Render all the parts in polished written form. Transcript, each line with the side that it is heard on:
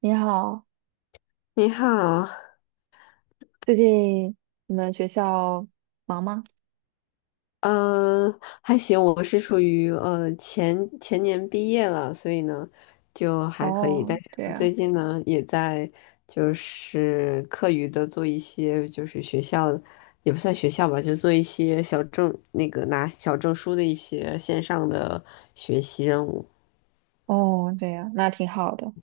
right: 你好，
left: 你好，
right: 最近你们学校忙吗？
left: 嗯，还行，我是属于前前年毕业了，所以呢就还可以，但
right: 哦，对
left: 是最
right: 呀，
left: 近呢也在就是课余的做一些就是学校也不算学校吧，就做一些小证那个拿小证书的一些线上的学习任务，
right: 哦，对呀，那挺好的。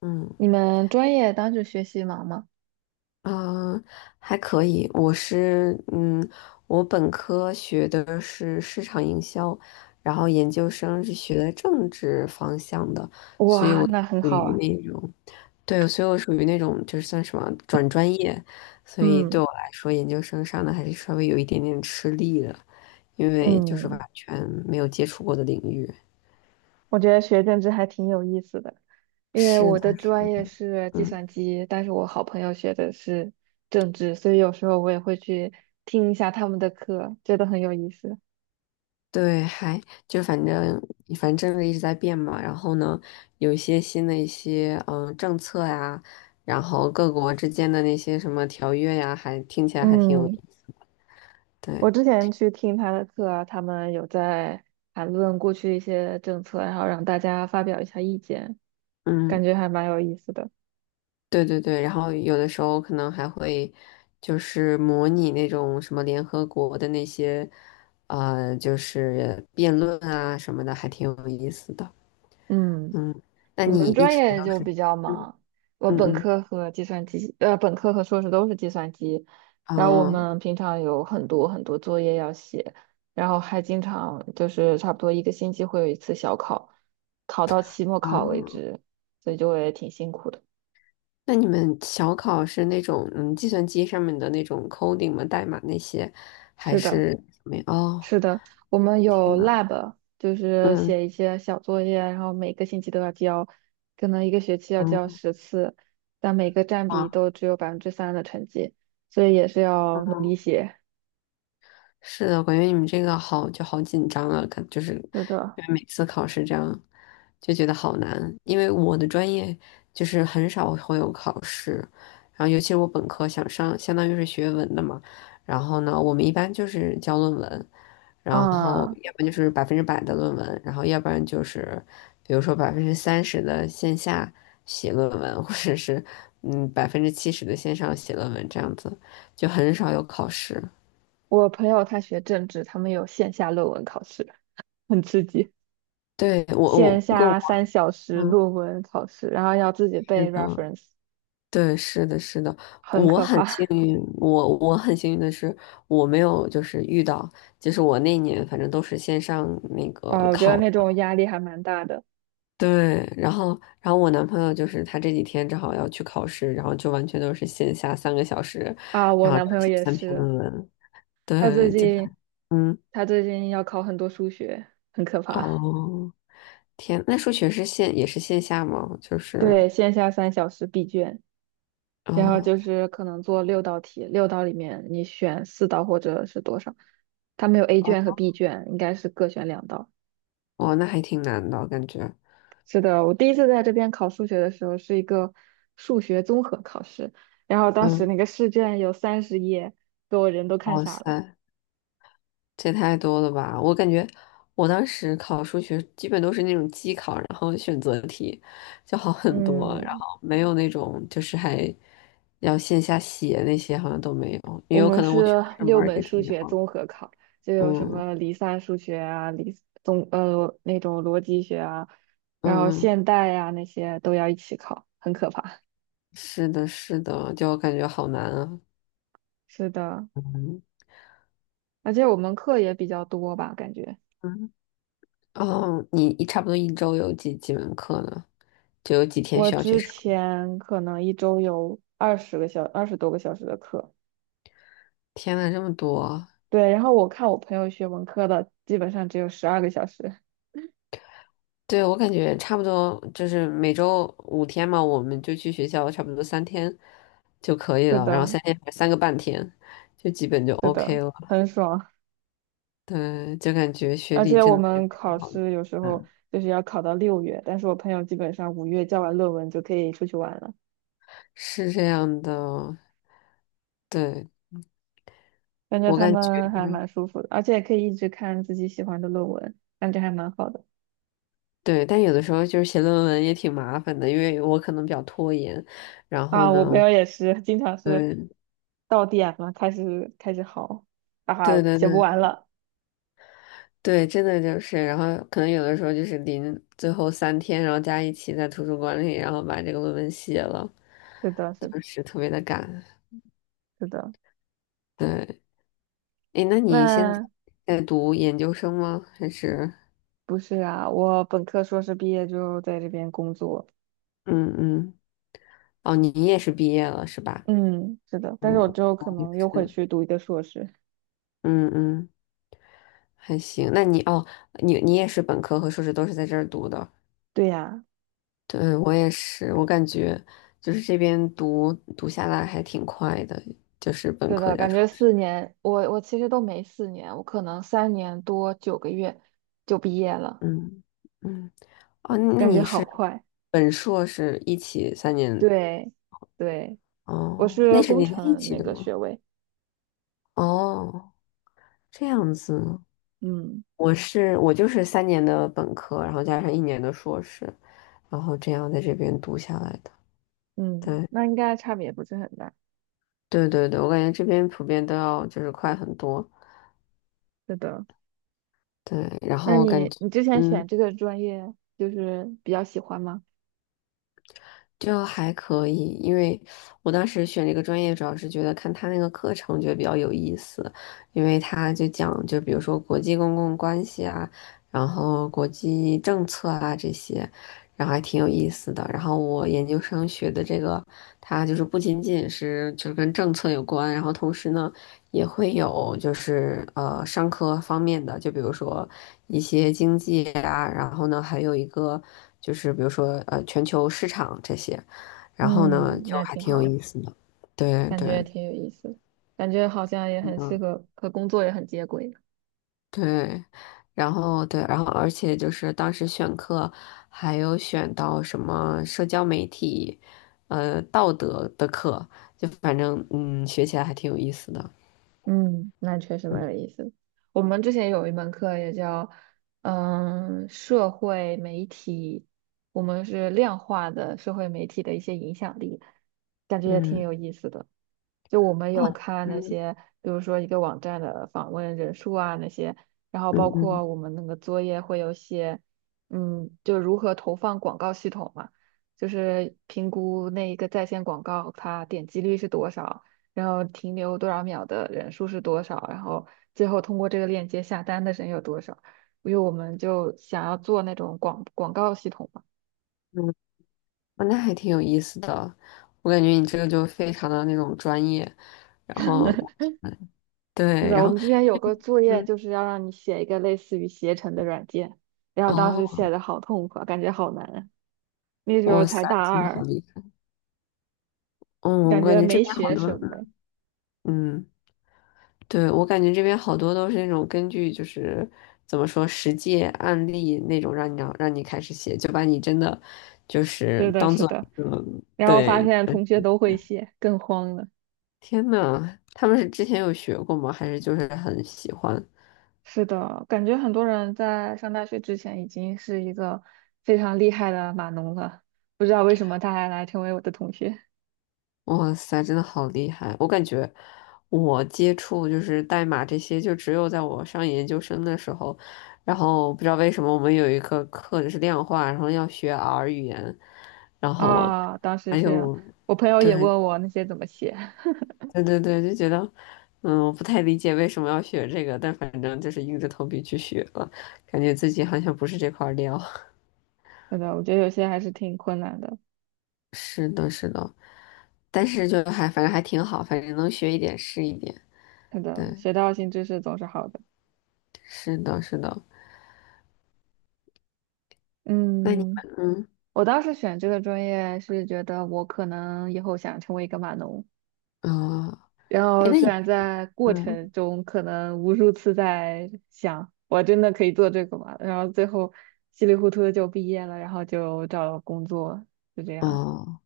left: 嗯。
right: 你们专业当时学习忙吗？
left: 嗯，还可以。我是嗯，我本科学的是市场营销，然后研究生是学的政治方向的，所以
right: 哇，
left: 我
right: 那很
left: 属
right: 好
left: 于
right: 啊。
left: 那种，对，所以我属于那种就是算什么转专业，所以对
right: 嗯
left: 我来说，研究生上的还是稍微有一点点吃力的，因为就是完
right: 嗯，
left: 全没有接触过的领域。
right: 我觉得学政治还挺有意思的，因为
left: 是
right: 我
left: 的，
right: 的专业是计
left: 嗯。
right: 算机，但是我好朋友学的是政治，所以有时候我也会去听一下他们的课，觉得很有意思。
left: 对，还就反正反正政策一直在变嘛，然后呢，有一些新的一些政策呀，然后各国之间的那些什么条约呀，还听起来还挺有意
right: 嗯。
left: 思。对，
right: 我之前去听他的课啊，他们有在谈论过去一些政策，然后让大家发表一下意见，感
left: 嗯，
right: 觉还蛮有意思的。
left: 对对对，然后有的时候可能还会就是模拟那种什么联合国的那些就是辩论啊什么的，还挺有意思的。
right: 嗯，
left: 嗯，那
right: 我
left: 你
right: 们
left: 一
right: 专
left: 直
right: 业
left: 都
right: 就
left: 是。
right: 比较
left: 嗯
right: 忙，我本
left: 嗯
right: 科和计算机，呃，本科和硕士都是计算机，
left: 嗯，
right: 然后我
left: 哦
right: 们平常有很多很多作业要写，然后还经常就是差不多一个星期会有一次小考，考到期末考为
left: 哦。
right: 止，所以就会挺辛苦的。
left: 那你们小考是那种计算机上面的那种 coding 吗？代码那些，还
right: 是的。
left: 是？没？哦，
right: 是的，我们
left: 天
right: 有
left: 呐，
right: lab，就是
left: 嗯
right: 写一些小作业，然后每个星期都要交，可能一个学期要交
left: 嗯，
right: 10次，但每个占比
left: 嗯。
right: 都只有3%的成绩，所以也是要努力写。
left: 是的，我感觉你们这个好紧张啊，就是因
right: 是的，
left: 为每次考试这样就觉得好难。因为我的专业就是很少会有考试，然后尤其是我本科想上，相当于是学文的嘛，然后呢，我们一般就是交论文，然后
right: 啊，
left: 要不然就是100%的论文，然后要不然就是比如说30%的线下写论文，或者是70%的线上写论文这样子，就很少有考试。
right: 我朋友他学政治，他们有线下论文考试，很刺激，
left: 对，我我
right: 线
left: 不过我
right: 下三小时
left: 嗯，
right: 论文考试，然后要自己
left: 是
right: 背
left: 的，
right: reference，
left: 对，是的，是的，
right: 很
left: 我
right: 可
left: 很
right: 怕。
left: 幸 运，我我很幸运的是，我没有就是遇到，就是我那年反正都是线上那
right: 啊，
left: 个
right: 我觉得
left: 考的，
right: 那种压力还蛮大的。
left: 对，然后我男朋友就是他这几天正好要去考试，然后就完全都是线下3个小时，
right: 啊，我
left: 然后
right: 男朋友
left: 写
right: 也
left: 三篇
right: 是。
left: 论文，
right: 他最
left: 对，
right: 近
left: 嗯，
right: 他最近要考很多数学，很可怕。
left: 哦，天，那数学也是线下吗？
right: 对，线下3小时闭卷，然后就
left: 哦
right: 是可能做6道题，六道里面你选4道或者是多少。他没有 A
left: 哦
right: 卷和 B 卷，应该是各选2道。
left: 哦，那还挺难的感觉。
right: 是的，我第一次在这边考数学的时候是一个数学综合考试，然后当时那
left: 嗯。
right: 个试卷有30页，给我人都看
left: 哇
right: 傻了。
left: 塞，这太多了吧！我感觉我当时考数学基本都是那种机考，然后选择题就好很多，然
right: 嗯。
left: 后没有那种就是还要线下写那些，好像都没有，也
right: 我
left: 有
right: 们
left: 可能我学
right: 是
left: 的 是
right: 六
left: m a r
right: 门
left: k
right: 数
left: 就
right: 学
left: 好了。
right: 综合考，就有什
left: 嗯
right: 么离散数学啊、那种逻辑学啊，
left: 嗯
right: 然后
left: 嗯，
right: 现代呀、那些都要一起考，很可怕。
left: 是的，是的，就感觉好难啊。
right: 是的，
left: 嗯
right: 而且我们课也比较多吧，感觉
left: 嗯，哦，差不多一周有几门课呢？就有几天
right: 我
left: 需要去
right: 之
left: 上呢？
right: 前可能一周有20多个小时的课，
left: 天呐，这么多！
right: 对，然后我看我朋友学文科的，基本上只有12个小时。
left: 对，我感觉差不多，就是每周5天嘛，我们就去学校，差不多三天就可以
right: 是
left: 了，然后
right: 的，
left: 三天3个半天，就基本就
right: 是的，
left: OK 了。
right: 很爽。
left: 对，就感觉学
right: 而
left: 历
right: 且
left: 真
right: 我
left: 的是
right: 们考
left: 很好，
right: 试有时候
left: 嗯，
right: 就是要考到六月，但是我朋友基本上五月交完论文就可以出去玩了，
left: 是这样的。对，
right: 感觉
left: 我
right: 他
left: 感觉，
right: 们还蛮
left: 嗯，
right: 舒服的，而且可以一直看自己喜欢的论文，感觉还蛮好的。
left: 对，但有的时候就是写论文也挺麻烦的，因为我可能比较拖延，然后
right: 啊，我朋
left: 呢，
right: 友也是，经常是
left: 嗯，
right: 到点了开始嚎，啊，哈，
left: 对对
right: 写不
left: 对。
right: 完了。
left: 对，真的就是，然后可能有的时候就是最后三天，然后加一起在图书馆里，然后把这个论文写了，
right: 是的，是的
left: 就是特别的赶。
right: 是的。
left: 对，诶，那你现在
right: 那
left: 在读研究生吗？还是？
right: 不是啊，我本科、硕士毕业就在这边工作。
left: 嗯嗯，哦，你也是毕业了是吧？
right: 嗯，是的，
left: 嗯，
right: 但是我之后可
left: 我也
right: 能又会
left: 是，
right: 去读一个硕士。
left: 嗯嗯，还行。那你哦，你也是本科和硕士都是在这儿读的？
right: 对呀。
left: 对，我也是，我感觉就是这边读下来还挺快的，就是本
right: 是
left: 科
right: 的，
left: 加
right: 感觉
left: 硕。
right: 四年，我其实都没四年，我可能3年多9个月就毕业了，
left: 嗯嗯，哦，那
right: 感觉
left: 你
right: 好
left: 是
right: 快。
left: 本硕是一起三年，
right: 对，对，我
left: 哦，那
right: 是
left: 是
right: 工
left: 连在一
right: 程
left: 起
right: 那
left: 的
right: 个学
left: 吗？
right: 位，
left: 哦，这样子，
right: 嗯
left: 我就是三年的本科，然后加上1年的硕士，然后这样在这边读下来的。
right: 嗯，
left: 对
right: 那应该差别不是很大。
left: 对对对，我感觉这边普遍都要就是快很多。
right: 是的，
left: 对，然
right: 那
left: 后我感
right: 你
left: 觉，
right: 你之前选
left: 嗯。
right: 这个专业就是比较喜欢吗？
left: 就还可以，因为我当时选这个专业，主要是觉得看他那个课程觉得比较有意思，因为他就讲，就比如说国际公共关系啊，然后国际政策啊这些，然后还挺有意思的。然后我研究生学的这个，它就是不仅仅是就是跟政策有关，然后同时呢。也会有就是商科方面的，就比如说一些经济啊，然后呢还有一个就是比如说全球市场这些，然后呢
right: 嗯，
left: 就
right: 那
left: 还
right: 挺
left: 挺有
right: 好的。
left: 意思的。对
right: 感
left: 对，
right: 觉挺有意思的。感觉好像也很适
left: 嗯，
right: 合和工作也很接轨。
left: 对，然后对，然后而且就是当时选课还有选到什么社交媒体，道德的课，就反正学起来还挺有意思的。
right: 嗯，那确实蛮有
left: 嗯
right: 意思的。我们之前有一门课也叫，嗯，社会媒体，我们是量化的社会媒体的一些影响力，感觉也挺
left: 嗯，
right: 有意思的。就我们有
left: 哦，
right: 看那
left: 嗯
right: 些，比如说一个网站的访问人数啊那些，然后包
left: 嗯嗯。
right: 括我们那个作业会有写，嗯，就如何投放广告系统嘛，就是评估那一个在线广告它点击率是多少。然后停留多少秒的人数是多少，然后最后通过这个链接下单的人有多少。因为我们就想要做那种广告系统嘛，
left: 嗯，哦，那还挺有意思的，我感觉你这个就非常的那种专业，然后，嗯，
right: 是
left: 对，
right: 的，
left: 然
right: 我
left: 后，
right: 们之前有个作业
left: 嗯，
right: 就是要让你写一个类似于携程的软件，然后当时
left: 哦，
right: 写的好痛苦啊，感觉好难啊，那时候
left: 哇
right: 才
left: 塞，
right: 大
left: 真的好
right: 二，
left: 厉害，嗯，我
right: 感
left: 感
right: 觉
left: 觉这
right: 没
left: 边好
right: 学
left: 多，
right: 什么。
left: 嗯，对，我感觉这边好多都是那种根据就是怎么说实际案例那种让你开始写，就把你真的就是
right: 是的，
left: 当
right: 是
left: 做一
right: 的，
left: 个，
right: 然后发
left: 对，
right: 现同学
left: 嗯，
right: 都会写，更慌了。
left: 天呐，他们是之前有学过吗？还是就是很喜欢？
right: 是的，感觉很多人在上大学之前已经是一个非常厉害的码农了，不知道为什么他还来成为我的同学
left: 哇塞，真的好厉害！我感觉我接触就是代码这些，就只有在我上研究生的时候，然后不知道为什么我们有一个课就是量化，然后要学 R 语言，然后
right: 啊！当时是我朋友也
left: 对
right: 问我那些怎么写，
left: 对对对，就觉得我不太理解为什么要学这个，但反正就是硬着头皮去学了，感觉自己好像不是这块料。
right: 是的，我觉得有些还是挺困难的。
left: 是的，是的，但是就还反正还挺好，反正能学一点是一点。
right: 是的，
left: 对，
right: 学到新知识总是好的。
left: 是的，是的。那你
right: 嗯，
left: 们
right: 我当时选这个专业是觉得我可能以后想成为一个码农。
left: 嗯。啊，
right: 然
left: 哎，
right: 后
left: 那你
right: 虽然在过
left: 嗯
right: 程中可能无数次在想，我真的可以做这个吗？然后最后稀里糊涂的就毕业了，然后就找了工作，就这样。
left: 哦，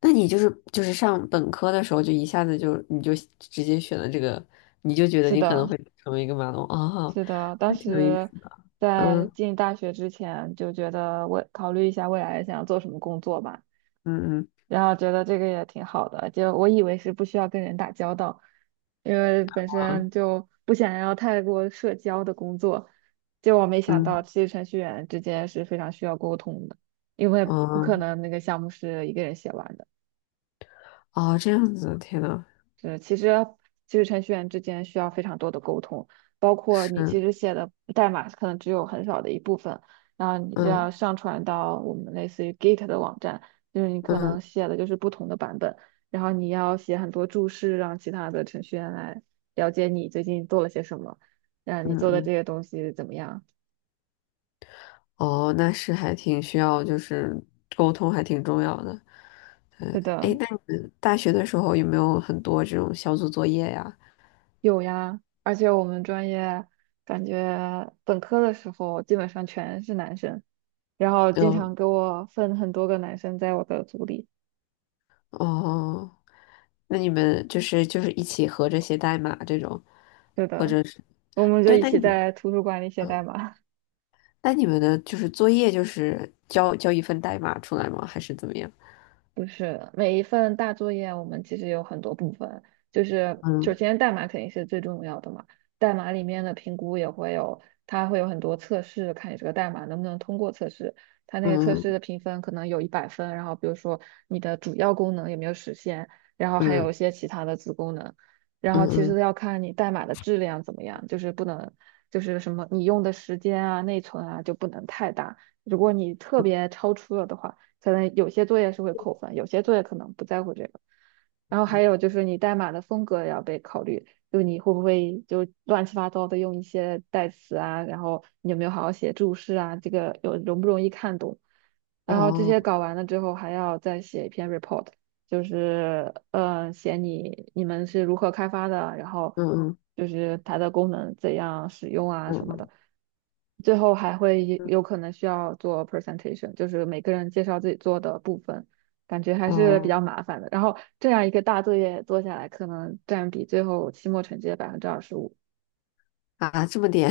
left: 那你就是上本科的时候就一下子就你就直接选了这个，你就觉得
right: 是
left: 你可能
right: 的，
left: 会成为一个马龙啊，
right: 是的，当
left: 那挺有意思
right: 时
left: 的。
right: 在
left: 嗯
right: 进大学之前就觉得我考虑一下未来想要做什么工作吧。
left: 嗯
right: 然后觉得这个也挺好的，就我以为是不需要跟人打交道，因为本
left: 嗯
right: 身就不想要太过社交的工作，结果没想到
left: 嗯，
right: 其实程序员之间是非常需要沟通的，因为不可
left: 哦
right: 能那个项目是一个人写完的。
left: 哦，这样子，天呐，
right: 对，其实程序员之间需要非常多的沟通，包括你其
left: 是，
right: 实写的代码可能只有很少的一部分，然后你就要
left: 嗯
right: 上传到我们类似于 Git 的网站，就是你可能
left: 嗯
right: 写的就是不同的版本，然后你要写很多注释，让其他的程序员来了解你最近做了些什么，让你
left: 嗯
right: 做的这
left: 嗯，
right: 些东西怎么样。
left: 哦，那是还挺需要就是沟通还挺重要的。
right: 是
left: 哎，
right: 的，
left: 那你们大学的时候有没有很多这种小组作业呀？
right: 有呀，而且我们专业感觉本科的时候基本上全是男生。然后经
left: 有。
right: 常给我分很多个男生在我的组里。
left: 哦。那你们就是一起合着写代码这种，
right: 是
left: 或
right: 的，
left: 者是，
right: 我们就
left: 对，
right: 一起在图书馆里写代
left: 嗯，
right: 码。
left: 那你们的就是作业就是交一份代码出来吗？还是怎么样？
right: 不是，每一份大作业我们其实有很多部分，就是首
left: 嗯
right: 先代码肯定是最重要的嘛，代码里面的评估也会有，它会有很多测试，看你这个代码能不能通过测试。它那个测试
left: 嗯
right: 的评分可能有100分，然后比如说你的主要功能有没有实现，然后还有一
left: 嗯
right: 些其他的子功能，然
left: 嗯
right: 后其实
left: 嗯，
right: 要看你代码的质量怎么样，就是不能就是什么你用的时间啊、内存啊就不能太大，如果你特别超出了的话。可能有些作业是会扣分，有些作业可能不在乎这个。然后还有就是你代码的风格也要被考虑，就你会不会就乱七八糟的用一些代词啊，然后你有没有好好写注释啊，这个有容不容易看懂。然后这些
left: 哦，
right: 搞完了之后，还要再写一篇 report，就是写你们是如何开发的，然后
left: 嗯嗯
right: 就是它的功能怎样使用啊什么的。
left: 嗯
right: 最后还会也
left: 嗯，
right: 有可能需要做 presentation，就是每个人介绍自己做的部分，感觉还是比
left: 哦，
right: 较麻烦的。然后这样一个大作业做下来，可能占比最后期末成绩的25%。
left: 啊，这么点，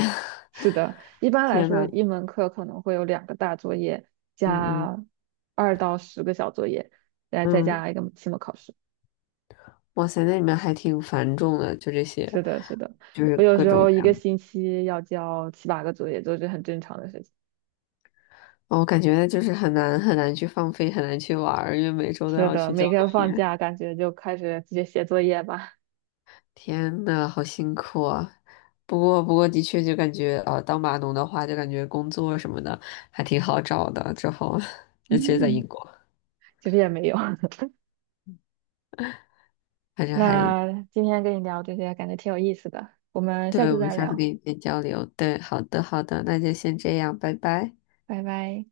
right: 是 的，一般来
left: 天
right: 说，
left: 呐，
right: 一门课可能会有2个大作业
left: 嗯嗯
right: 加2到10个小作业，再
left: 嗯，
right: 加一个期末考试。
left: 哇塞，那你们还挺繁重的，就这些，
right: 是的，是的，
left: 就是
right: 我有
left: 各
right: 时
left: 种
right: 候
left: 各
right: 一
left: 样
right: 个
left: 的。
right: 星期要交七八个作业，都是很正常的事情。
left: 哦，我感觉就是很难很难去放飞，很难去玩儿，因为每周都
right: 是
left: 要
right: 的，
left: 去交
right: 每
left: 作
right: 个放
left: 业。
right: 假感觉就开始直接写作业吧。
left: 天呐，好辛苦啊！不过，的确就感觉，当码农的话，就感觉工作什么的还挺好找的。之后，尤其是在
right: 嗯，
left: 英国，
right: 其实也没有。
left: 反正还，
right: 那今天跟你聊这些，感觉挺有意思的。我们下
left: 对，
right: 次
left: 我们
right: 再
left: 下次可
right: 聊，
left: 以再交流。对，好的，好的，那就先这样，拜拜。
right: 拜拜。